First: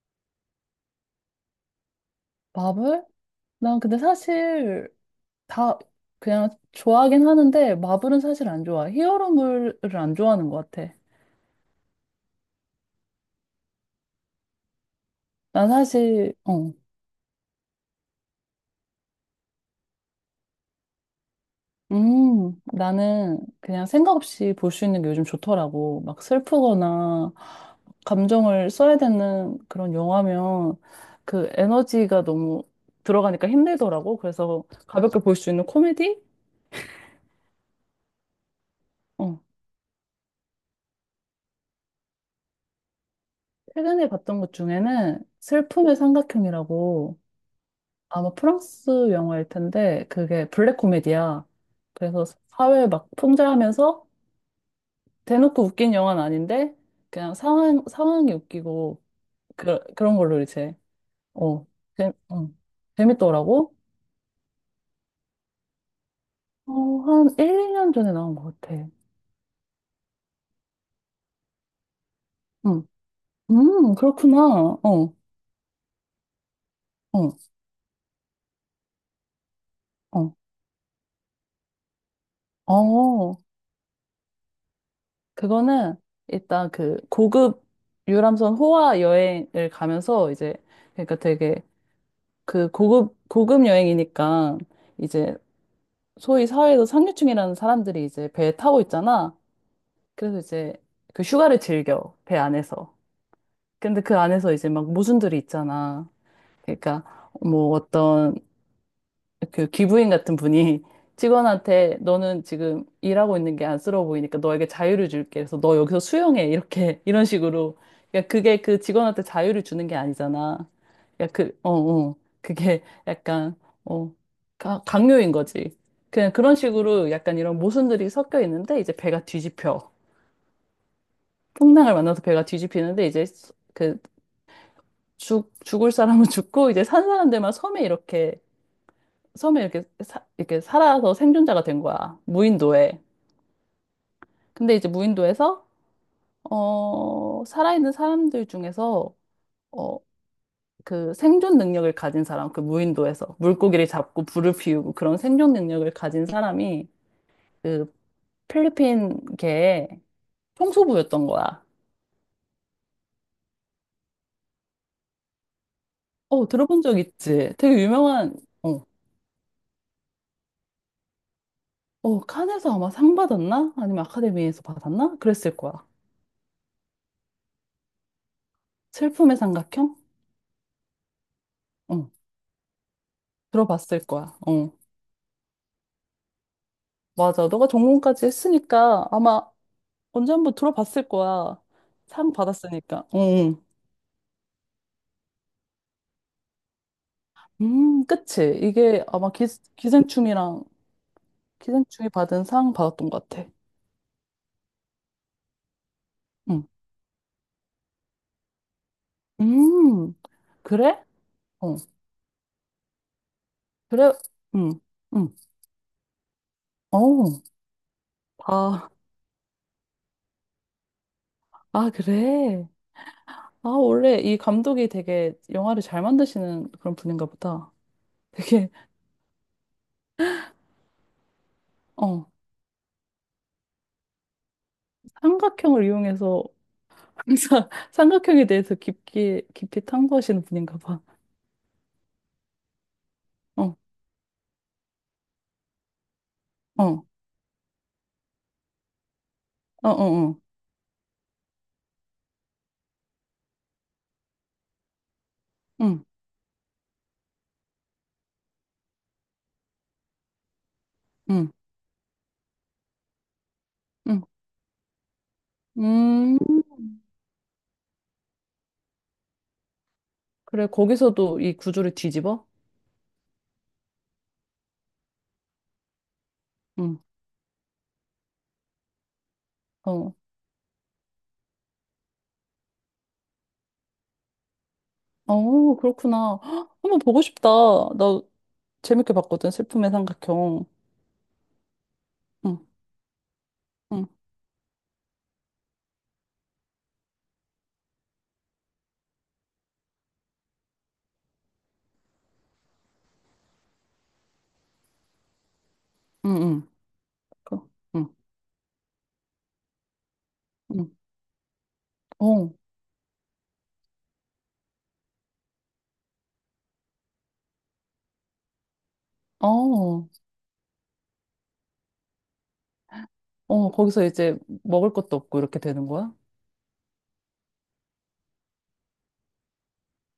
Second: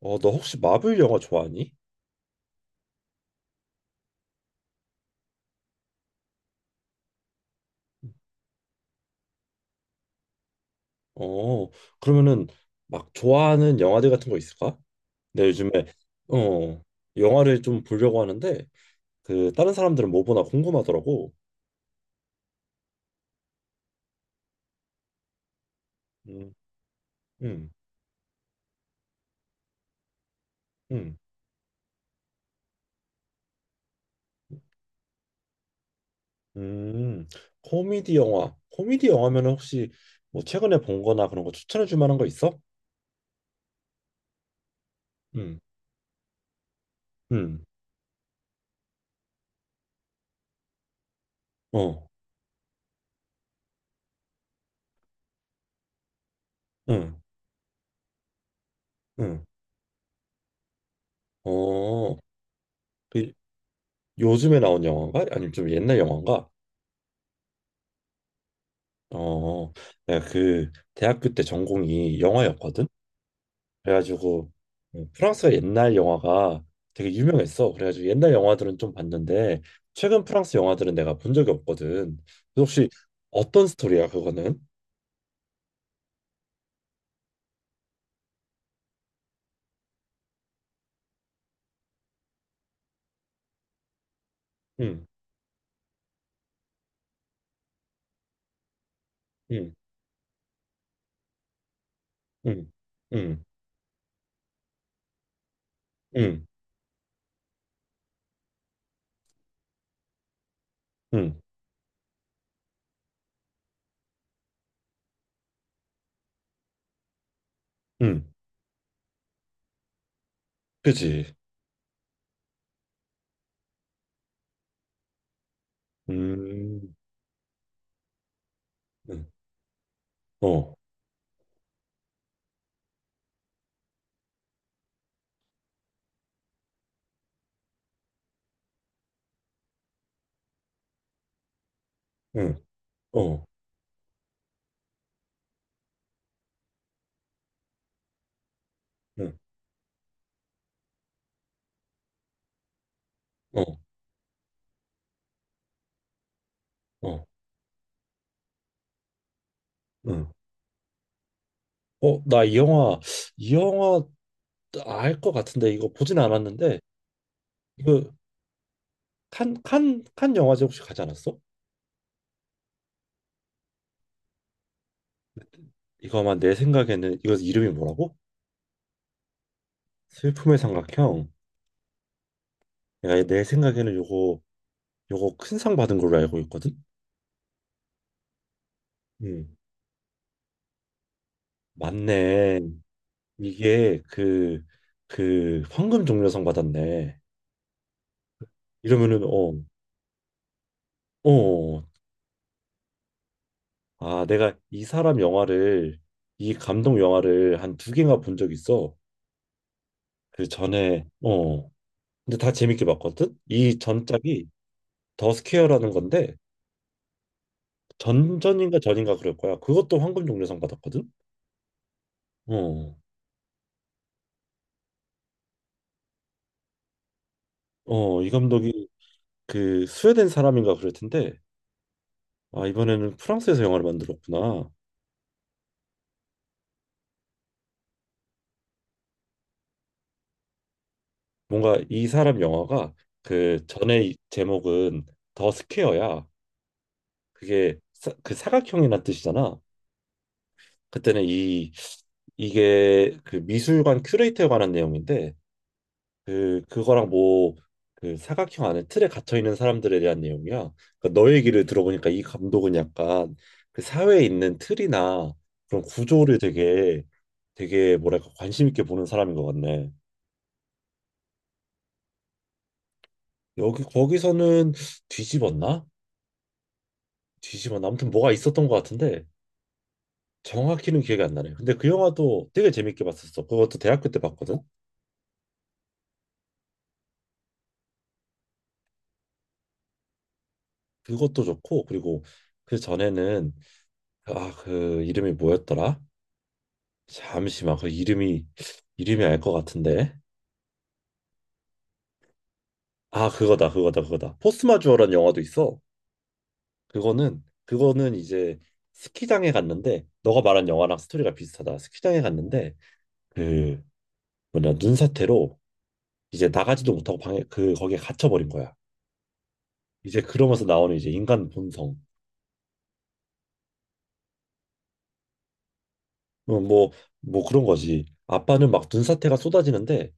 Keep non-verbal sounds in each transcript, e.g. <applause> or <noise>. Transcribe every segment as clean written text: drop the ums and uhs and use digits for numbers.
어, 너 혹시 마블 영화 좋아하니? 마블? 난 근데 사실 다 그냥 좋아하긴 하는데 마블은 사실 안 좋아. 히어로물을 안 좋아하는 것 같아. 어, 그러면은 막 좋아하는 영화들 같은 거 있을까? 내가 난 요즘에 사실 어. 어, 영화를 좀 보려고 하는데 그 다른 사람들은 뭐 보나 궁금하더라고. 나는 그냥 생각 없이 볼 수 있는 게 요즘 좋더라고. 막 음, 슬프거나 음, 감정을 써야 되는 그런 영화면 음, 그 에너지가 너무 들어가니까 힘들더라고. 그래서 가볍게 볼 수 있는 코미디? 음. 코미디 영화. 코미디 어. 영화면은 혹시 뭐 최근에 본 거나 그런 거 추천해 줄 만한 거 있어? 최근에 봤던 것 중에는 음, 슬픔의 삼각형이라고 음, 아마 프랑스 영화일 텐데 그게 블랙 코미디야. 어, 그래서 사회 막 풍자하면서 대놓고 웃긴 영화는 아닌데 음, 그냥 상황 상황이 웃기고 음. 그, 그런 걸로 이제 어, 재, 어, 어 그 재밌더라고. 요즘에 나온 영화인가? 아니면 좀 옛날 영화인가? 어, 한 1, 년 전에 나온 것 같아. 어, 내가 그 대학교 때 전공이 응. 영화였거든. 그렇구나. 그래가지고 어, 프랑스 옛날 영화가 되게 어, 유명했어. 그래가지고 옛날 영화들은 좀 봤는데 최근 어. 프랑스 영화들은 내가 본 적이 없거든. 그래서 혹시 어, 어떤 스토리야 그거는? 그거는 일단 그 고급 유람선 호화 여행을 가면서 이제 그러니까 되게 그 고급, 고급 여행이니까 응, 이제 소위 사회에서 상류층이라는 사람들이 이제 배에 타고 있잖아. 응, 그래서 이제 그 휴가를 즐겨, 배 응, 안에서. 응, 근데 그 안에서 이제 막 모순들이 있잖아. 응, 그러니까 뭐 어떤 그 기부인 같은 분이 <laughs> 응, 직원한테 너는 지금 일하고 있는 게 안쓰러워 보이니까 너에게 자유를 줄게. 그래서 너 여기서 수영해. 이렇게 <laughs> 이런 식으로. 응, 그러니까 그게 그 직원한테 자유를 주는 게 아니잖아. 그지? 그러니까 그, 어, 어. 그게 약간 어, 강요인 거지. 그냥 그런 음, 식으로 약간 이런 모순들이 섞여 있는데 이제 응, 배가 뒤집혀. 어, 풍랑을 만나서 배가 뒤집히는데 이제 그 죽을 사람은 <laughs> 죽고 이제 산 사람들만 섬에 이렇게 섬에 이렇게 이렇게 살아서 생존자가 된 거야. 응, 무인도에. 어, 근데 이제 무인도에서 어, 살아있는 사람들 중에서 응, 어, 그 생존 능력을 가진 사람, 그 무인도에서 어, 물고기를 잡고 불을 피우고 그런 생존 능력을 가진 사람이 어, 그 필리핀계의 응. 총수부였던 거야. 어, 나 이 영화 알 것 같은데 이거 보진 어, 않았는데. 들어본 적 있지? 되게 이거 유명한 어, 칸 영화제 혹시 가지 않았어? 어, 칸에서 아마 상 받았나? 아니면 아카데미에서 받았나? 그랬을 거야. 이거 아마 내 생각에는 이거 이름이 뭐라고? 슬픔의 삼각형? 슬픔의 삼각형. 어, 내가 내 생각에는 들어봤을 거야. 요거 어. 요거 큰 상 받은 걸로 알고 있거든. 맞아. 너가 전공까지 했으니까 아마 음, 언제 한번 들어봤을 거야. 상 맞네. 받았으니까. 응. 이게 그 황금 종려상 받았네. 응. 그치. 이게 이러면은 아마 어, 기생충이랑 어, 어, 어. 기생충이 받은 상 받았던 것 같아. 아 내가 이 응. 감독 영화를 한 두 개가 본 적 있어. 음, 그 전에 그래? 어, 어, 근데 다 재밌게 봤거든. 이 그래. 전작이 응, 더 응. 스퀘어라는 건데 어, 전전인가 아, 전인가 그럴 거야. 그것도 황금 종려상 받았거든. 아, 그래. 어, 아, 원래 이 감독이 되게 영화를 잘 만드시는 그런 분인가 보다. 어, 이 되게, 감독이 그 스웨덴 사람인가 그럴 텐데, 어, 아, 이번에는 프랑스에서 영화를 만들었구나. 삼각형을 이용해서 항상 <laughs> 삼각형에 대해서 깊게, 깊이 탐구하시는 분인가 봐. 뭔가 이 사람 영화가 그 어. 전에 이 제목은 더 스퀘어야. 어, 어, 그게 그 사각형이란 뜻이잖아. 어, 어, 그때는 이 이게 그 미술관 큐레이터에 관한 내용인데 응, 그거랑 뭐 그 사각형 안에 틀에 갇혀 있는 사람들에 대한 내용이야. 그러니까 너 응, 얘기를 들어보니까 이 감독은 약간 그 응, 사회에 있는 틀이나 그런 구조를 음, 되게 되게 뭐랄까 관심 있게 보는 사람인 것 같네. 그래, 거기서도 이 구조를 뒤집어? 여기 거기서는 뒤집었나? 응, 뒤집었나? 아무튼 뭐가 있었던 것 같은데 어, 정확히는 기억이 안 나네. 근데 그 영화도 되게 재밌게 봤었어. 그것도 대학교 때 봤거든. 어, 그렇구나. <gasps> 헉, 한번 보고 싶다. 나 재밌게 봤거든, 슬픔의 삼각형. 그것도 좋고 그리고 응, 그 전에는 응, 아 그 이름이 뭐였더라? 잠시만 그 이름이 알 것 같은데 아 그거다 그거다 그거다 포스마주어라는 영화도 있어. 응, 응, 그거는 그, 응, 그거는 이제 스키장에 갔는데 너가 말한 응, 영화랑 스토리가 비슷하다. 스키장에 어, 갔는데 그 뭐냐 눈사태로 이제 나가지도 못하고 방에 그 거기에 갇혀버린 거야. 어, 이제 그러면서 나오는 이제 인간 본성 어, 거기서 이제 먹을 것도 없고 이렇게 되는 거야? 뭐뭐 뭐 뭐 그런 거지. 아빠는 막 눈사태가 쏟아지는데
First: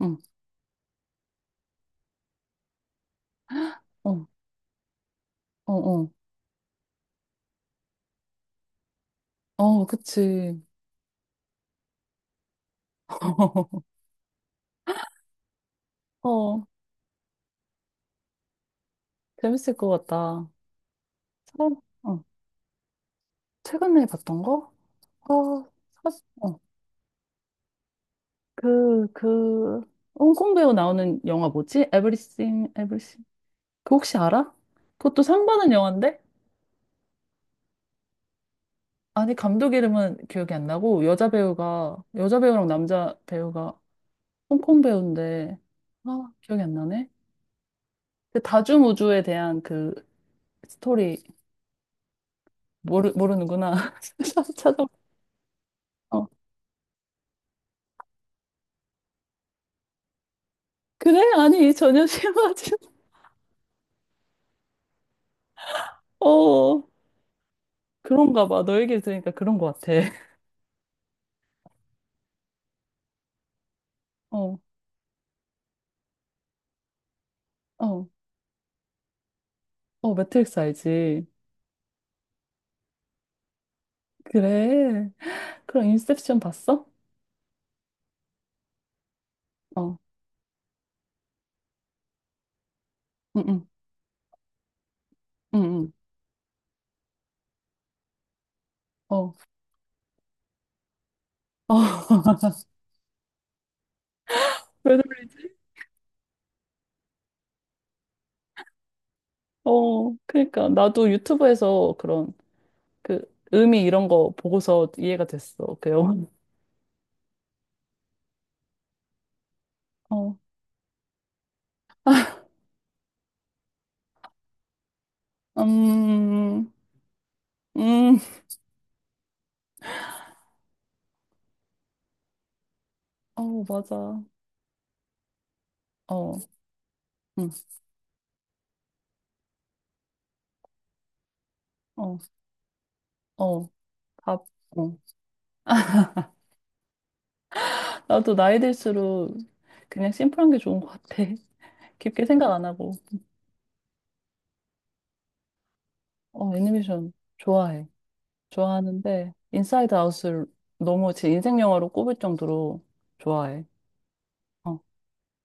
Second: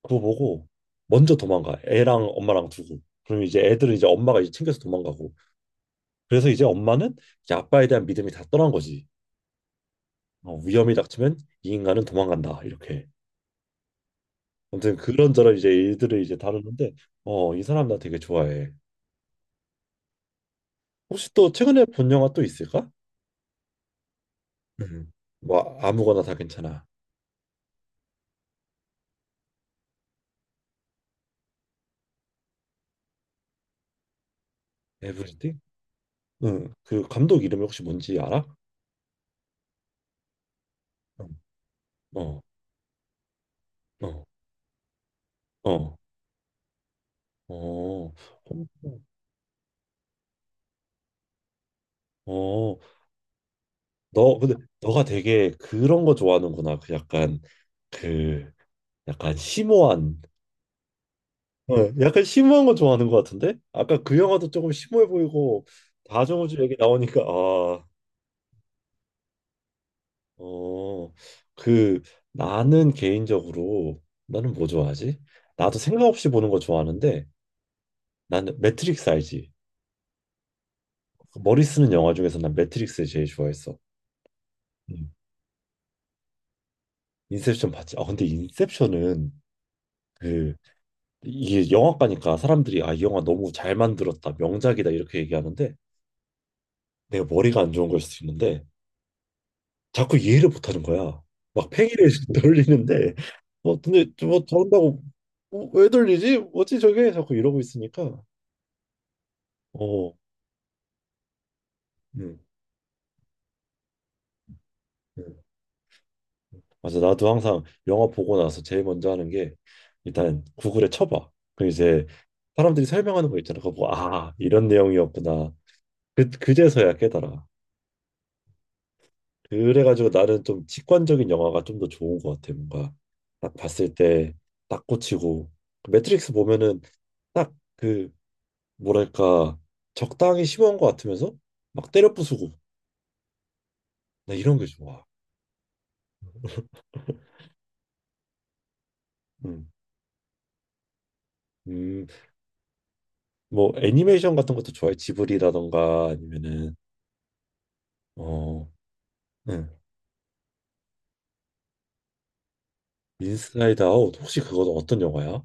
응, 그거 보고 먼저 도망가 애랑 엄마랑 두고 그럼 이제 애들은 이제 어, 엄마가 이제 챙겨서 도망가고 어, 어, 그래서 이제 엄마는 이제 아빠에 대한 믿음이 다 떠난 거지. 어, 어, 그치. 위험이 닥치면 이 인간은 도망간다. 이렇게. <laughs> 아무튼 그런저런 이제 일들을 이제 어, 다루는데 어, 이 사람 나 되게 좋아해. 재밌을 것 같다. 혹시 또 어, 최근에 본 어, 영화 또 있을까? 최근에 봤던 거? 음. 아, 뭐 아무거나 사실, 다 괜찮아. 그, 그, 홍콩 배우 나오는 영화 뭐지? Everything, Everything. 그 혹시 알아? 그것도 상 에브리띵? 받은 영화인데? 응. 그 감독 이름이 혹시 뭔지 알아? 아니, 감독 이름은 기억이 안 나고, 응. 여자 배우가, 여자 어. 배우랑 남자 배우가 어. 홍콩 배우인데, 어. 아, 기억이 안 나네? 어. 그 다중우주에 대한 그 스토리, 어. 모르는구나. 너 근데 <laughs> 찾아 너가 되게 그런 거 어. 좋아하는구나. 그 약간 심오한 그래? 어, 아니, 전혀 약간 심오한 심하지. 거 <laughs> 좋아하는 것 같은데? 아까 그 영화도 조금 심오해 보이고 다정우주 얘기 어, 나오니까 아, 그런가 봐. 너 얘기를 들으니까 그런 것 같아. <laughs> 어, 그 나는 개인적으로 나는 어, 뭐 좋아하지? 나도 생각 없이 보는 거 좋아하는데 어, 나는 매트릭스 알지? 어, 매트릭스 알지? 그 머리 쓰는 영화 중에서 난 매트릭스 제일 좋아했어. 음. 그래. 그럼 인셉션 봤어? 인셉션 봤지? 아 근데 인셉션은 어, 그 이게 영화과니까 사람들이 아 이 영화 너무 응응, 잘 만들었다 명작이다 이렇게 얘기하는데 응응, 내가 머리가 안 좋은 걸 수도 있는데 어, 어, 자꾸 이해를 못하는 거야. 막 팽이를 <laughs> <laughs> 돌리는데 어, 근데 뭐 왜 저런다고 놀리? 어, 왜 돌리지? 뭐지 저게? 자꾸 이러고 있으니까 어, 어, 그러니까 나도 유튜브에서 그런 음, 그 의미 이런 거 보고서 이해가 음. 됐어, 그 영화. 맞아 나도 항상 영화 보고 나서 제일 먼저 하는 게 어, 일단 구글에 쳐봐. 그럼 이제 사람들이 설명하는 거 있잖아. 그거 보고 아 이런 내용이었구나. 그 음, 그제서야 깨달아. 음, 그래가지고 나는 좀 직관적인 영화가 좀 더 좋은 것 같아. 뭔가 딱 어, 봤을 맞아. 때 딱 꽂히고 그 매트릭스 어, 보면은 응, 딱그 뭐랄까 적당히 심오한 것 같으면서 막 때려 어, 부수고 어, 나 답. 이런 게 어. 좋아. 나도 나이 들수록 음, 그냥 심플한 게 좋은 것 같아. <laughs> 음, 깊게 생각 안 하고. 뭐 애니메이션 같은 것도 좋아해. 지브리라던가 어, 아니면은 애니메이션 좋아해. 어, 좋아하는데 응, 인사이드 아웃을 너무 제 인생 영화로 꼽을 정도로 좋아해. 인사이드 아웃 혹시 그거 어떤 영화야?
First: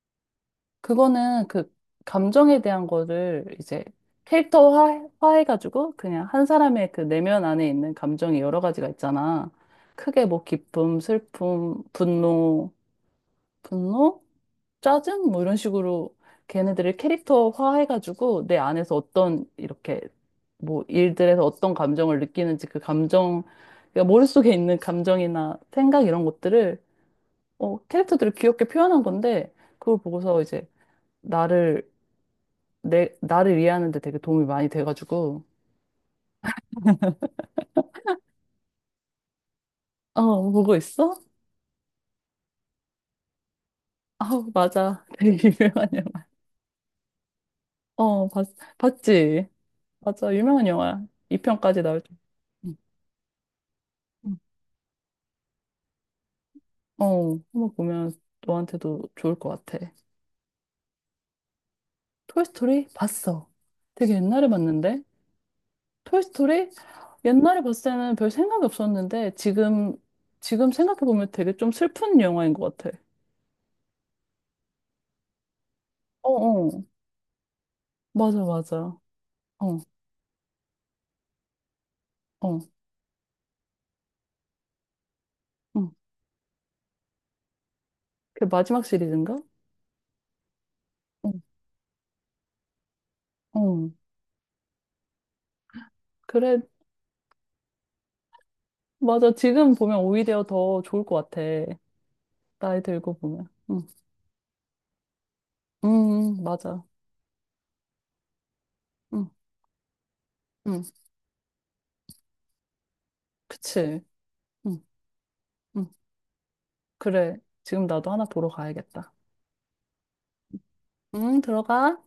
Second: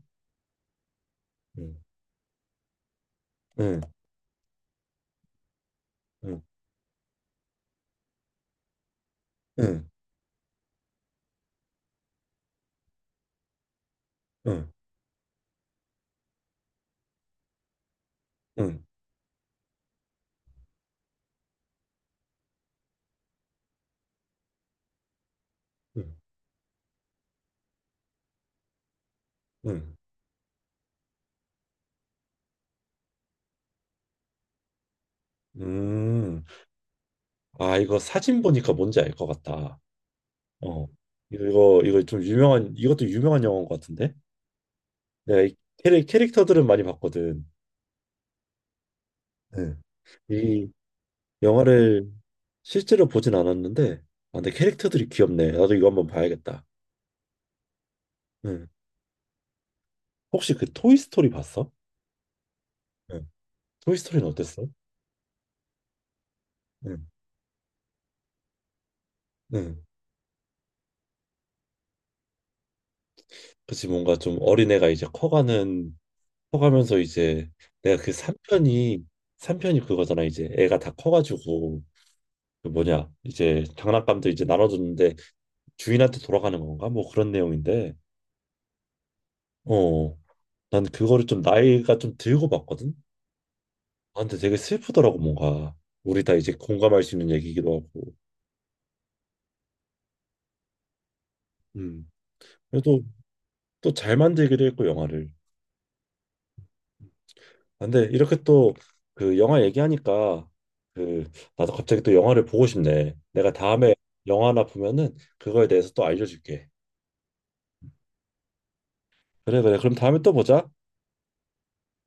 그거는 그 응, 감정에 대한 거를 응, 이제 캐릭터화 해가지고 그냥 응, 한 사람의 그 내면 안에 있는 감정이 여러 가지가 있잖아. 응, 크게 뭐 기쁨, 슬픔, 분노, 분노, 응, 짜증 뭐 이런 식으로 걔네들을 캐릭터화 해가지고 내 응, 안에서 어떤 이렇게 뭐 일들에서 어떤 감정을 느끼는지 그 감정, 그러니까 머릿속에 있는 감정이나 생각 응, 이런 것들을 어, 캐릭터들을 귀엽게 표현한 건데 응. 그걸 보고서 이제 나를 나를 이해하는 데 되게 도움이 많이 돼가지고. 음, 아 이거 사진 보니까 뭔지 알 것 같다. 어, 보고 어, 있어? 이거 좀 유명한 이것도 유명한 영화인 것 같은데 아우, 맞아. <laughs> 내가 되게 이 유명한 영화. 캐릭터들은 많이 봤거든. 어, 봤, 봤지? 응. 맞아, 유명한 이 영화야. 2편까지 나올 영화를 줄. 응, 실제로 보진 않았는데, 아, 응. 근데 캐릭터들이 귀엽네. 나도 이거 한번 봐야겠다. 어, 한번 보면 응. 너한테도 좋을 것 같아. 혹시 그 토이스토리 봤어? 토이스토리 응. 봤어. 되게 토이스토리는 옛날에 어땠어? 봤는데? 토이스토리? 응. 옛날에 봤을 때는 별 생각이 없었는데, 응. 지금, 지금 생각해보면 되게 좀 슬픈 영화인 것 같아. 그치, 뭔가 좀 어린애가 이제 커가는, 어, 어. 커가면서 이제 내가 그 맞아, 맞아. 3편이, 어, 3편이 그거잖아. 이제 애가 다 커가지고, 어. 그 뭐냐, 이제 장난감도 이제 나눠줬는데 응. 주인한테 돌아가는 건가? 뭐 그런 내용인데, 그 마지막 시리즈인가? 어, 난 그거를 어, 좀 나이가 좀 들고 봤거든. 어. 아, 근데 되게 슬프더라고 뭔가 우리 다 이제 그래, 공감할 수 있는 얘기기도 하고 맞아. 지금 보면 오히려 더 좋을 것 같아. 음 나이 그래도 들고 보면. 응, 또 잘 만들기도 했고 영화를 응, 응, 맞아. 아, 근데 이렇게 또 응, 그 영화 얘기하니까 응, 그 나도 갑자기 또 영화를 보고 싶네. 내가 다음에 그치. 영화 하나 응, 보면은 그거에 응. 대해서 또 알려줄게. 그래. 지금 나도 하나 보러 가야겠다. 그래 그래 그럼 다음에 또 보자. 응, 들어가.